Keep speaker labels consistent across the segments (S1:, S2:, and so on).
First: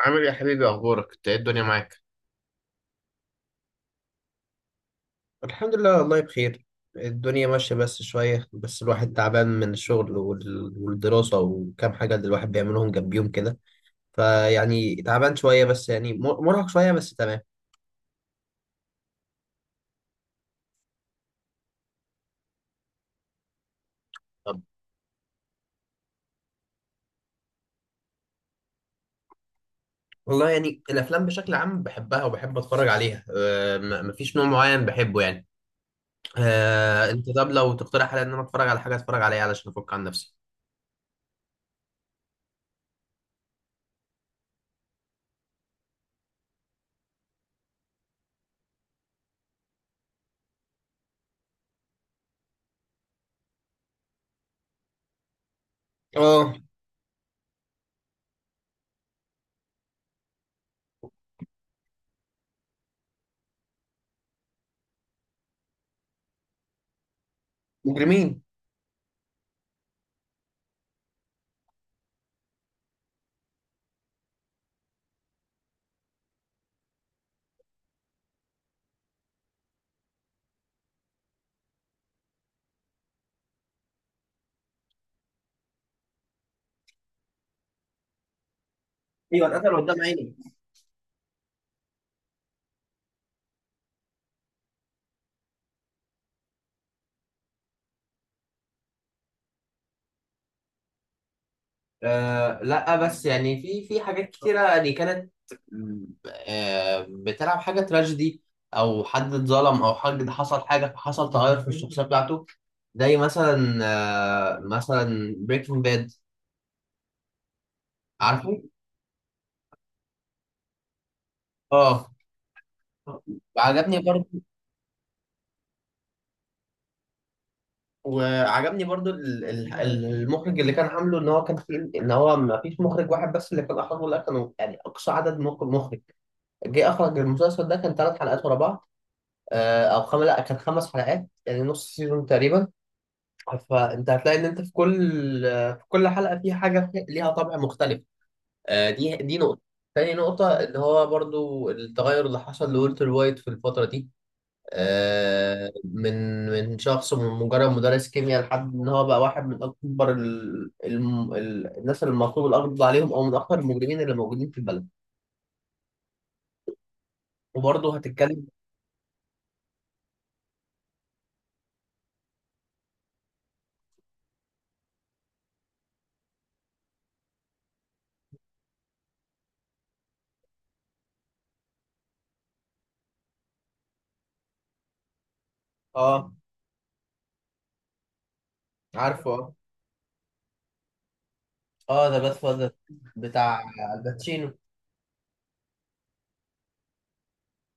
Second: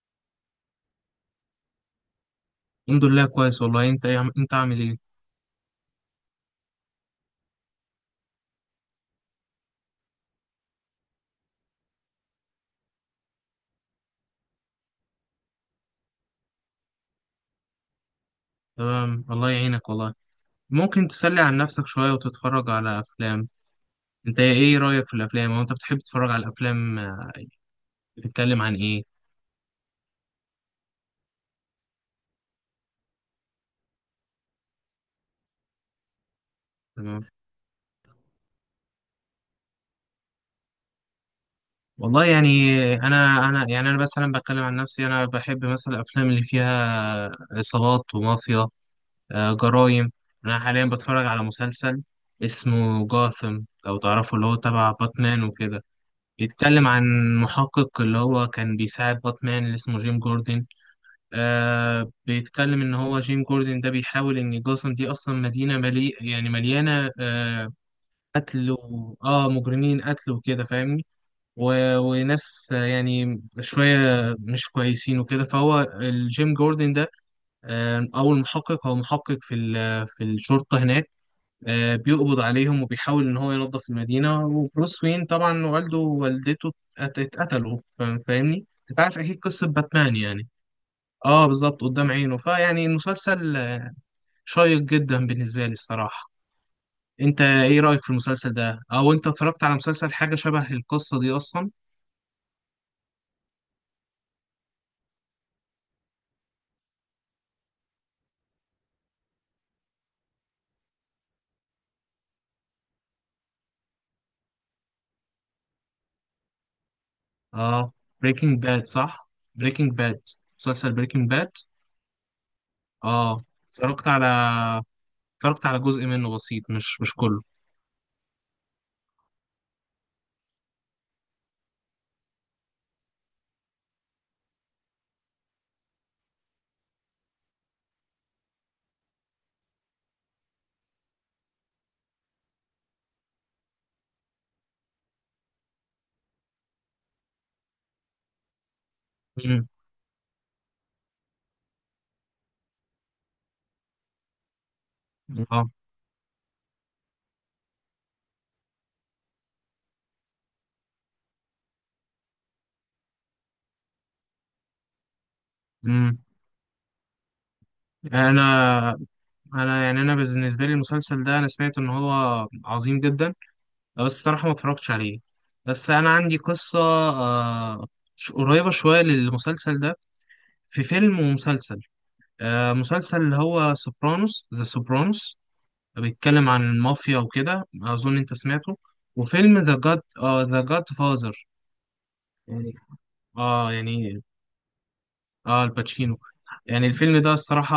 S1: عامل إيه يا حبيبي؟ اخبارك، انت ايه الدنيا معاك؟
S2: الحمد لله كويس والله. انت ايه انت عامل ايه؟
S1: الحمد لله والله بخير. الدنيا ماشية بس شوية، بس الواحد تعبان من الشغل والدراسة وكام حاجة اللي الواحد بيعملهم جنبيهم كده. فيعني تعبان شوية، بس يعني مرهق شوية، بس تمام.
S2: تمام، الله يعينك والله. ممكن تسلي عن نفسك شوية وتتفرج على افلام. انت
S1: طب
S2: ايه رأيك في الافلام، او انت بتحب تتفرج على الافلام؟ آه، بتتكلم عن ايه؟
S1: والله يعني الأفلام بشكل عام بحبها وبحب أتفرج عليها. مفيش نوع معين بحبه يعني. أه
S2: تمام.
S1: أنت طب لو تقترح عليا إن أنا أتفرج على حاجة، أتفرج عليها علشان أفك عن نفسي.
S2: والله يعني انا يعني انا مثلا بتكلم عن نفسي، انا بحب مثلا الافلام اللي فيها عصابات ومافيا. آه، جرايم. انا حاليا بتفرج على مسلسل اسمه جاثم، لو تعرفه، اللي هو تبع باتمان وكده.
S1: اه،
S2: بيتكلم عن محقق اللي هو كان بيساعد باتمان، اللي اسمه جيم جوردن. آه، بيتكلم ان هو جيم جوردن ده بيحاول ان جاثام دي اصلا مدينه ملي يعني مليانه آه
S1: مجرمين.
S2: قتل و... اه مجرمين، قتل وكده، فاهمني؟ و... وناس آه، يعني شويه مش كويسين وكده. فهو الجيم جوردن ده آه، او المحقق، هو محقق في في الشرطه هناك، آه، بيقبض عليهم وبيحاول ان هو ينظف المدينه. وبروس وين طبعا والده ووالدته اتقتلوا، فاهمني؟ انت عارف اكيد
S1: ايوه،
S2: قصه
S1: اتقتل قدام
S2: باتمان
S1: عيني.
S2: يعني. اه بالظبط، قدام عينه. فيعني المسلسل آه، شيق جدا بالنسبة لي الصراحة. انت ايه رأيك في المسلسل ده، او انت اتفرجت على مسلسل حاجة شبه القصة دي اصلا؟
S1: آه لا، بس يعني في حاجات كتيرة يعني كانت آه بتلعب حاجة تراجيدي، أو حد اتظلم أو حد حصل حاجة فحصل تغير في الشخصية بتاعته. زي مثلا آه مثلا بريكنج باد،
S2: اه،
S1: عارفه؟
S2: بريكنج باد، صح. بريكنج باد، مسلسل بريكنج باد.
S1: اه،
S2: اه،
S1: عجبني برضو.
S2: اتفرجت على جزء منه بسيط، مش كله.
S1: وعجبني برضو المخرج اللي كان عامله، ان هو كان في، ان هو ما فيش مخرج واحد بس اللي كان اخرجه، لا كانوا يعني اقصى عدد مخرج جه اخرج المسلسل ده كان ثلاث حلقات ورا بعض، او خمس، لا كان خمس حلقات يعني نص سيزون تقريبا. فانت هتلاقي ان انت في كل في كل حلقه في حاجه ليها طابع مختلف. آه، دي نقطه.
S2: مم.
S1: تاني نقطه اللي هو برضو التغير اللي حصل لولتر وايت في الفتره دي،
S2: اه.
S1: آه، من شخص، من مجرد مدرس كيمياء لحد ان هو بقى واحد من اكبر الناس اللي المطلوب القبض عليهم، او من اكبر المجرمين اللي موجودين في البلد.
S2: مم.
S1: وبرضه هتتكلم.
S2: انا انا يعني انا بالنسبة لي المسلسل ده، انا سمعت ان هو عظيم جدا، لا، بس الصراحة ما اتفرجتش عليه. بس أنا عندي قصة آه، قريبة شوية للمسلسل ده. في فيلم ومسلسل آه، مسلسل اللي هو سوبرانوس، ذا سوبرانوس،
S1: اه،
S2: بيتكلم عن المافيا وكده، أظن أنت سمعته.
S1: عارفه اه.
S2: وفيلم ذا جاد، ذا جاد فازر،
S1: اه، ذا جاد فاذر،
S2: يعني
S1: بتاع
S2: اه، يعني
S1: الباتشينو.
S2: اه، الباتشينو. يعني الفيلم ده الصراحة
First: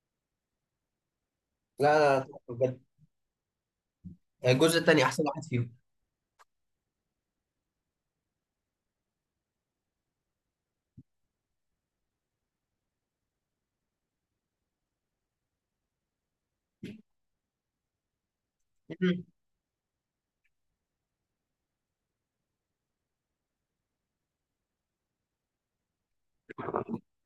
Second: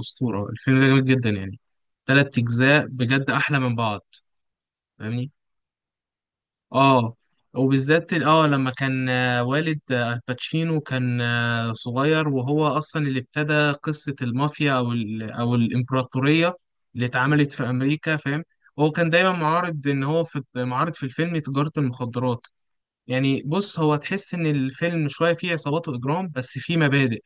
S2: أسطورة، الفيلم ده جميل جدا يعني.
S1: لا،
S2: تلات
S1: تحفة بجد.
S2: أجزاء بجد أحلى من بعض،
S1: الجزء الثاني احسن
S2: فاهمني؟
S1: واحد فيهم.
S2: اه. وبالذات اه لما كان آه، والد آه، الباتشينو كان آه، صغير، وهو اصلا اللي ابتدى قصة المافيا او ال او الامبراطورية اللي اتعملت في امريكا، فاهم؟ هو كان
S1: مم.
S2: دايما معارض، ان هو في معارض في الفيلم تجارة المخدرات. يعني بص، هو تحس ان الفيلم شوية فيه عصابات واجرام، بس فيه مبادئ.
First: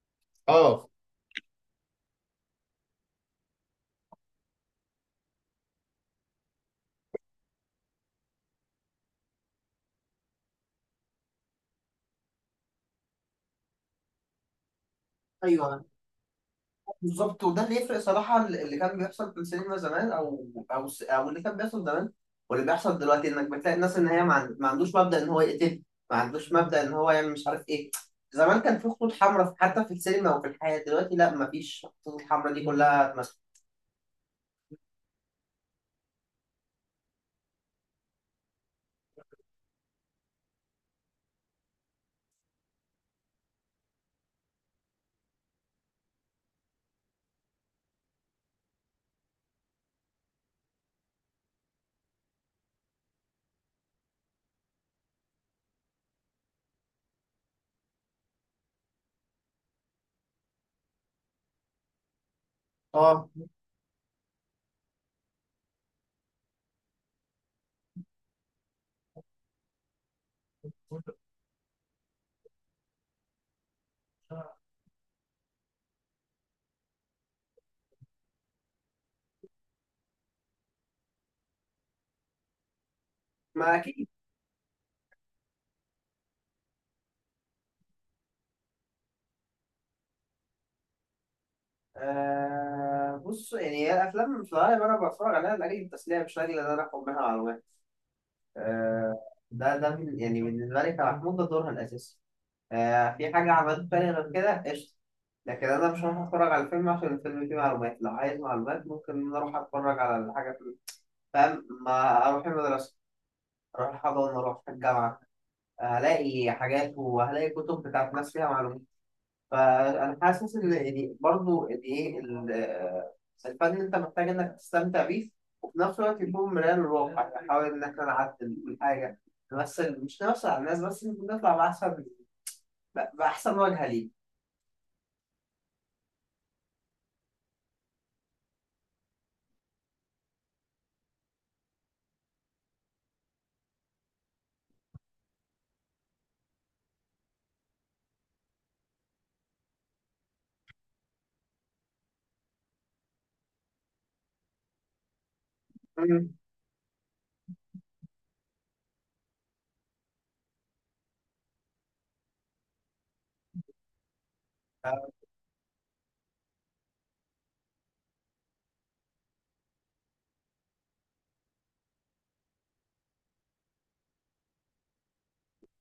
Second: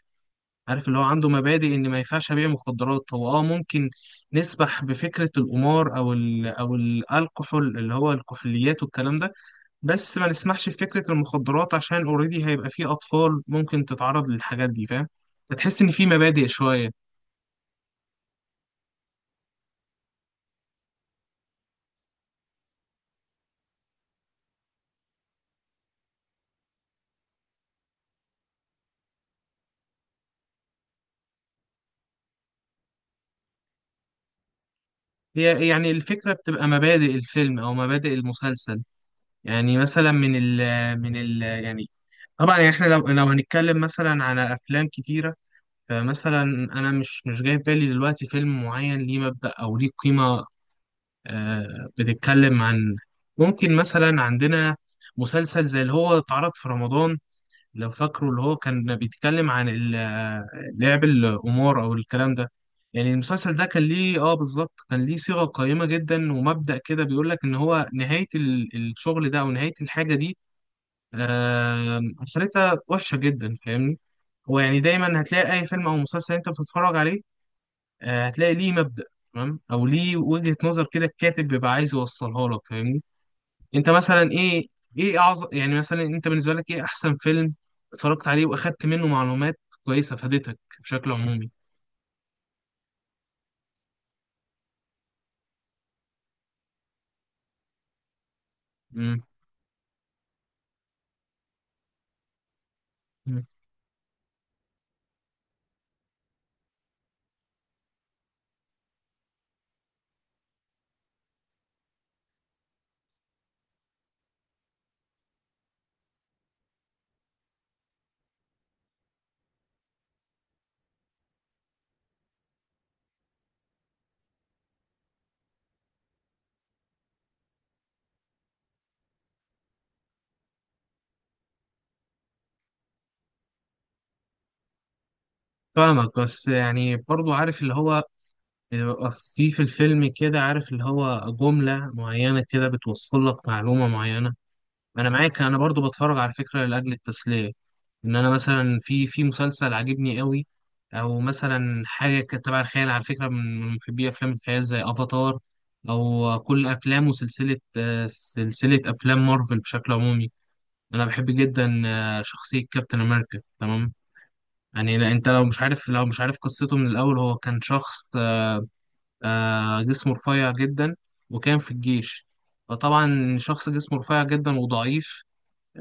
S1: اه.
S2: عارف اللي هو عنده مبادئ، ان ما ينفعش ابيع مخدرات. هو اه ممكن نسبح بفكرة القمار او ال او الالكحول اللي هو الكحوليات والكلام ده، بس ما نسمحش بفكرة المخدرات، عشان اوريدي هيبقى فيه أطفال ممكن تتعرض للحاجات دي، فاهم؟ فتحس
S1: ايوه
S2: إن في مبادئ شوية.
S1: بالظبط، وده اللي يفرق صراحه. اللي كان بيحصل في السينما زمان او اللي كان بيحصل زمان واللي بيحصل دلوقتي، انك بتلاقي الناس ان هي ما عندوش مبدا ان هو يقتل، ما عندوش مبدا ان هو يعمل مش عارف ايه. زمان كان في خطوط حمراء حتى في السينما وفي الحياه، دلوقتي لا، ما فيش، الخطوط الحمراء دي كلها اتمسكت.
S2: هي يعني الفكرة بتبقى مبادئ الفيلم أو مبادئ المسلسل. يعني مثلا من ال يعني طبعا يعني احنا لو هنتكلم مثلا على أفلام كتيرة، فمثلا أنا مش جاي في بالي دلوقتي فيلم معين ليه مبدأ أو ليه قيمة. آه، بتتكلم عن ممكن مثلا عندنا مسلسل زي اللي هو اتعرض في رمضان، لو فاكره، اللي هو كان بيتكلم عن لعب الأمور أو الكلام ده. يعني
S1: اه،
S2: المسلسل ده كان ليه اه بالظبط، كان ليه صيغة قيمة جدا ومبدأ كده، بيقول لك إن هو نهاية الشغل ده أو نهاية الحاجة دي آه، آخرتها وحشة جدا، فاهمني؟ هو يعني دايما هتلاقي أي فيلم أو مسلسل أنت بتتفرج عليه آه، هتلاقي ليه مبدأ، تمام، أو ليه وجهة نظر كده الكاتب بيبقى عايز يوصلها لك، فاهمني؟
S1: ما
S2: انت
S1: اكيد.
S2: مثلا ايه، ايه اعظم، يعني مثلا انت بالنسبه لك ايه احسن فيلم اتفرجت عليه واخدت منه معلومات كويسه فادتك بشكل عمومي؟
S1: آه بص، يعني هي الافلام في الغالب انا بتفرج عليها لاجل التسليه، مش لاجل ان انا اخد منها معلومات. آه،
S2: امم.
S1: يعني بالنسبة لي كمحمود ده دورها الأساسي. آه، في حاجة عملت تاني غير كده قشطة، لكن أنا مش هروح أتفرج على الفيلم عشان الفيلم فيه معلومات. لو عايز معلومات ممكن إن أنا أروح أتفرج على الحاجة في، فاهم؟ ما أروح المدرسة، أروح الحضانة، أروح الجامعة، هلاقي حاجات وهلاقي كتب بتاعت ناس فيها معلومات. فانا حاسس ان يعني برضه يعني ايه الفن، انت محتاج انك تستمتع بيه وفي نفس الوقت يكون مرآة للواقع، يعني حاول ان احنا نعدل من حاجه، نمثل، مش نمثل على الناس بس، نطلع باحسن، باحسن وجهه ليه.
S2: فاهمك، بس يعني برضو عارف اللي هو بيبقى في في الفيلم كده، عارف اللي هو جمله معينه كده بتوصل لك معلومه معينه. انا معاك، انا برضو بتفرج على فكره لاجل التسليه. ان انا مثلا في في مسلسل عاجبني قوي، او مثلا حاجه كانت تبع الخيال، على فكره من من محبي افلام الخيال زي افاتار،
S1: مم.
S2: او كل افلام وسلسله آه، سلسله افلام مارفل بشكل عمومي. انا بحب جدا آه، شخصيه كابتن امريكا، تمام؟ يعني لا، انت لو مش عارف، لو مش عارف قصته من الاول، هو كان شخص آه، جسمه رفيع جدا، وكان في الجيش. فطبعا شخص جسمه رفيع جدا وضعيف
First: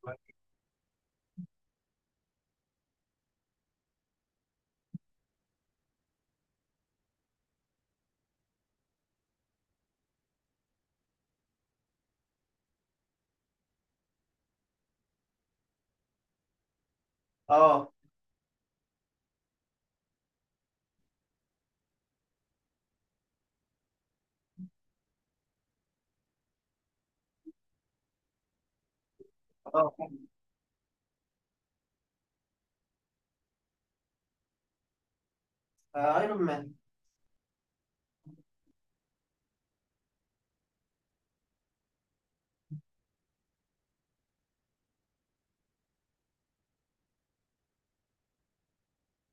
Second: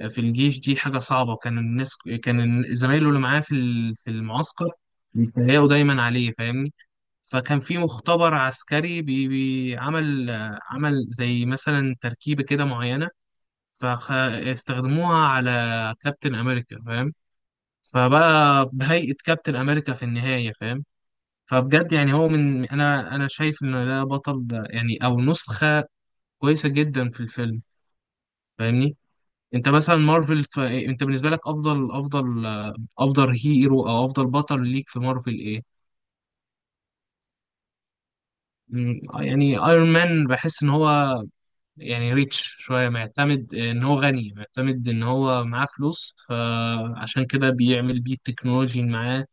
S2: في الجيش دي حاجة صعبة. كان الناس، كان زمايله اللي معاه في في المعسكر بيتريقوا دايما عليه، فاهمني؟ فكان في مختبر عسكري بي عمل، عمل زي مثلا تركيبة كده معينة، فاستخدموها على كابتن أمريكا، فاهم؟
S1: اه.
S2: فبقى بهيئة كابتن أمريكا في النهاية، فاهم؟ فبجد يعني هو من، أنا شايف إن ده بطل، ده يعني أو نسخة كويسة جدا في الفيلم، فاهمني؟ انت
S1: اه.
S2: مثلا مارفل إيه، انت بالنسبه لك افضل افضل هيرو او افضل بطل ليك في مارفل ايه؟
S1: آه، ايرون مان.
S2: مم، يعني ايرون مان بحس ان هو يعني ريتش شويه، معتمد ان هو غني، معتمد ان هو معاه فلوس، فعشان كده بيعمل بيه التكنولوجي اللي معاه.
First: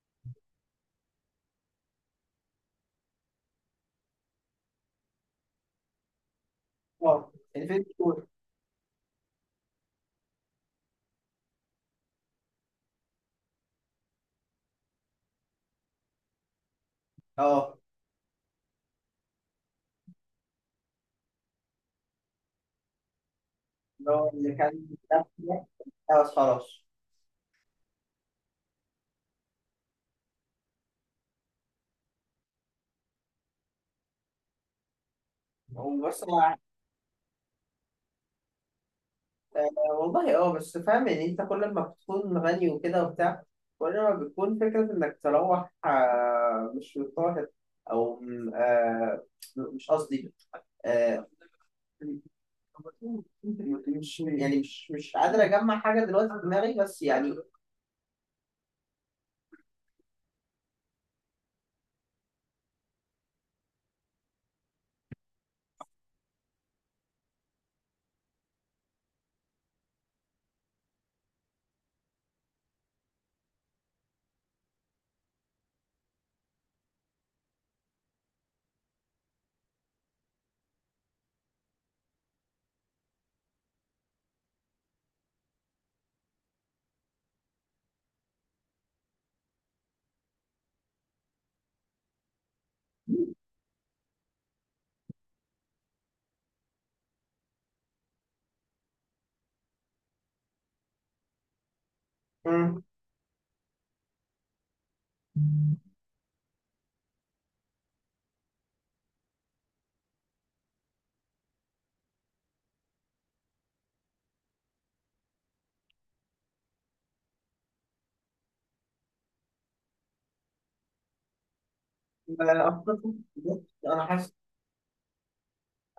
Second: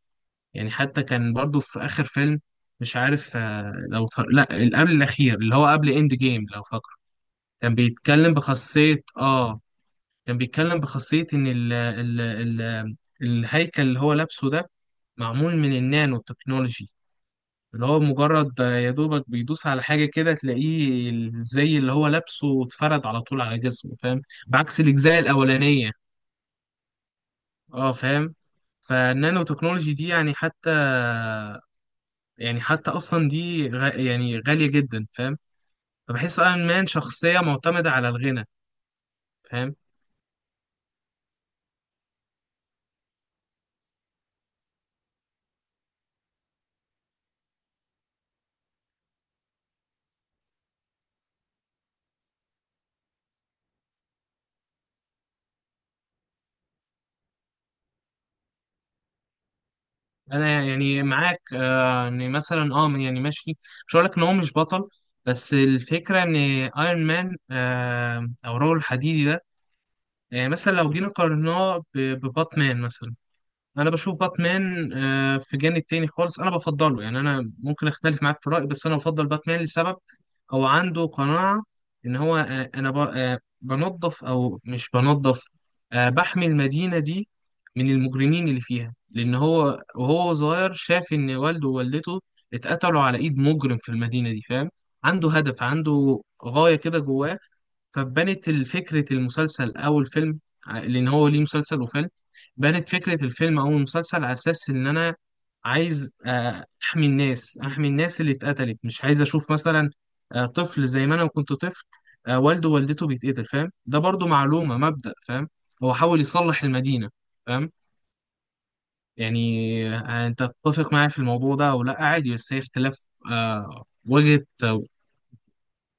S2: يعني حتى كان برضو في اخر فيلم، مش عارف آه، لا اللي قبل الاخير اللي هو قبل اند جيم، لو فاكره،
S1: اه
S2: كان
S1: الفيلم.
S2: بيتكلم بخاصيه اه، كان بيتكلم بخاصية إن ال الهيكل اللي هو لابسه ده معمول من النانو تكنولوجي،
S1: اه
S2: اللي هو مجرد يا دوبك بيدوس على حاجة كده تلاقيه زي اللي هو لابسه اتفرد على طول على جسمه،
S1: اللي
S2: فاهم؟
S1: هو اللي
S2: بعكس
S1: كان،
S2: الأجزاء
S1: لا،
S2: الأولانية.
S1: خلاص.
S2: اه فاهم. فالنانو تكنولوجي دي يعني حتى، يعني حتى أصلا دي يعني غالية جدا، فاهم؟
S1: وبس
S2: فبحس أيرون مان شخصية معتمدة على الغنى،
S1: آه،
S2: فاهم؟
S1: والله اه، بس فاهم يعني، انت كل ما بتكون غني وكده وبتاع، كل ما بتكون فكرة انك تروح آه، مش مضطهد، آه، مش قصدي، آه، مش يعني مش قادر اجمع حاجة دلوقتي في دماغي، بس يعني.
S2: انا يعني معاك آه، ان مثلا اه يعني ماشي، مش هقول لك ان هو مش بطل، بس الفكره ان ايرون مان آه، او رجل الحديدي ده، يعني مثلا لو جينا قارناه بباتمان مثلا، انا بشوف باتمان آه، في جانب تاني خالص، انا بفضله، يعني انا ممكن اختلف معاك في الرأي، بس انا بفضل باتمان لسبب. هو عنده قناعة ان هو آه، آه، بنظف او مش بنظف آه، بحمي المدينة دي من المجرمين اللي فيها، لان هو وهو صغير شاف ان والده ووالدته اتقتلوا على ايد مجرم في المدينة دي، فاهم؟ عنده هدف، عنده غاية كده جواه. فبنت فكرة المسلسل أو الفيلم، لأن هو ليه مسلسل وفيلم،
S1: مم.
S2: بنت فكرة الفيلم أو المسلسل على أساس إن أنا عايز آه، أحمي الناس، أحمي الناس اللي اتقتلت، مش عايز أشوف مثلا آه، طفل زي ما أنا كنت طفل آه، والده ووالدته بيتقتل، فاهم؟ ده برضو معلومة، مبدأ، فاهم؟ هو حاول يصلح المدينة، فاهم؟ يعني آه، أنت تتفق معايا في الموضوع ده أو لأ، عادي، بس هي
S1: آه،
S2: اختلاف آه،
S1: انا حاسس،
S2: وجهة آه،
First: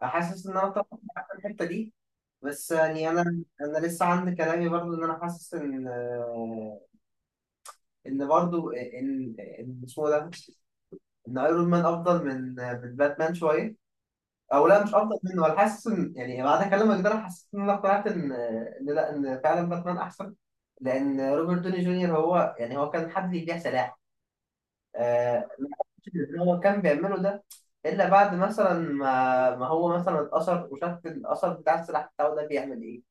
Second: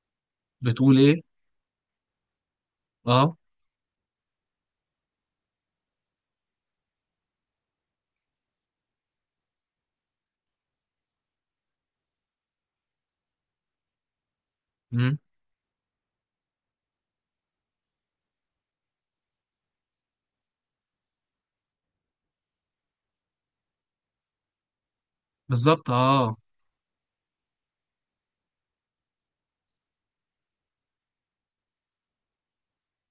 S1: حاسس ان انا
S2: بتقول
S1: طبعا
S2: إيه؟
S1: في الحتة دي، بس يعني
S2: أه.
S1: انا لسه عندي كلامي برضو، ان انا حاسس ان آه، ان برضو ان اسمه ده، ان ايرون مان افضل من باتمان شويه، او لا مش
S2: مم،
S1: افضل منه. انا حاسس ان يعني بعد كلامك ده انا حسيت ان انا اقتنعت ان لا، ان فعلا باتمان احسن. لان روبرت دوني جونيور، هو يعني هو كان حد بيبيع سلاح. آه ما
S2: بالظبط
S1: أعتقدش
S2: أه.
S1: إن هو كان بيعمله ده الا بعد مثلا ما هو مثلا اتأثر وشاف الاثر بتاع السلاح بتاعه ده بيعمل ايه.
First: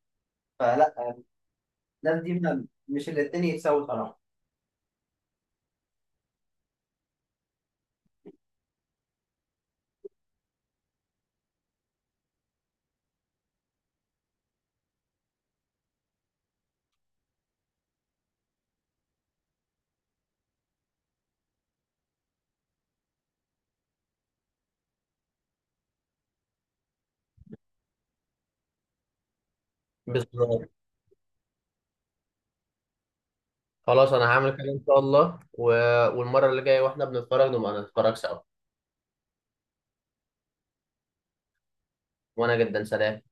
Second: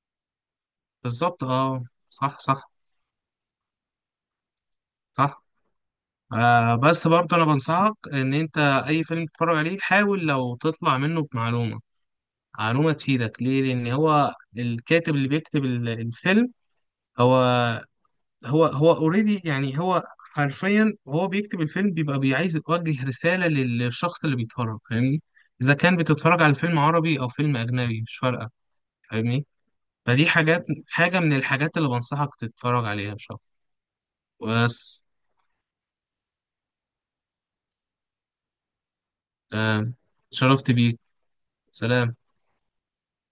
S1: فلا،
S2: بالظبط اه.
S1: الناس دي
S2: صح، صح.
S1: مش الاتنين يتساووا صراحه.
S2: صح. آه بس برضه انا بنصحك، ان انت اي فيلم تتفرج عليه حاول لو تطلع منه بمعلومه، معلومه تفيدك، ليه؟ لان هو الكاتب اللي بيكتب الفيلم، هو هو اوريدي يعني، هو حرفيا وهو بيكتب الفيلم بيبقى بيعايز يوجه رساله للشخص اللي بيتفرج، فاهمني؟ اذا كان بتتفرج على فيلم عربي او فيلم اجنبي مش فارقه، فاهمني؟
S1: بس
S2: فدي حاجات، حاجه من الحاجات اللي بنصحك تتفرج عليها ان شاء
S1: خلاص انا
S2: الله.
S1: هعمل
S2: بس
S1: الله و... والمية، واحنا بنسأل.
S2: تمام، شرفت بيك، سلام.
S1: وانا جدا، سلام.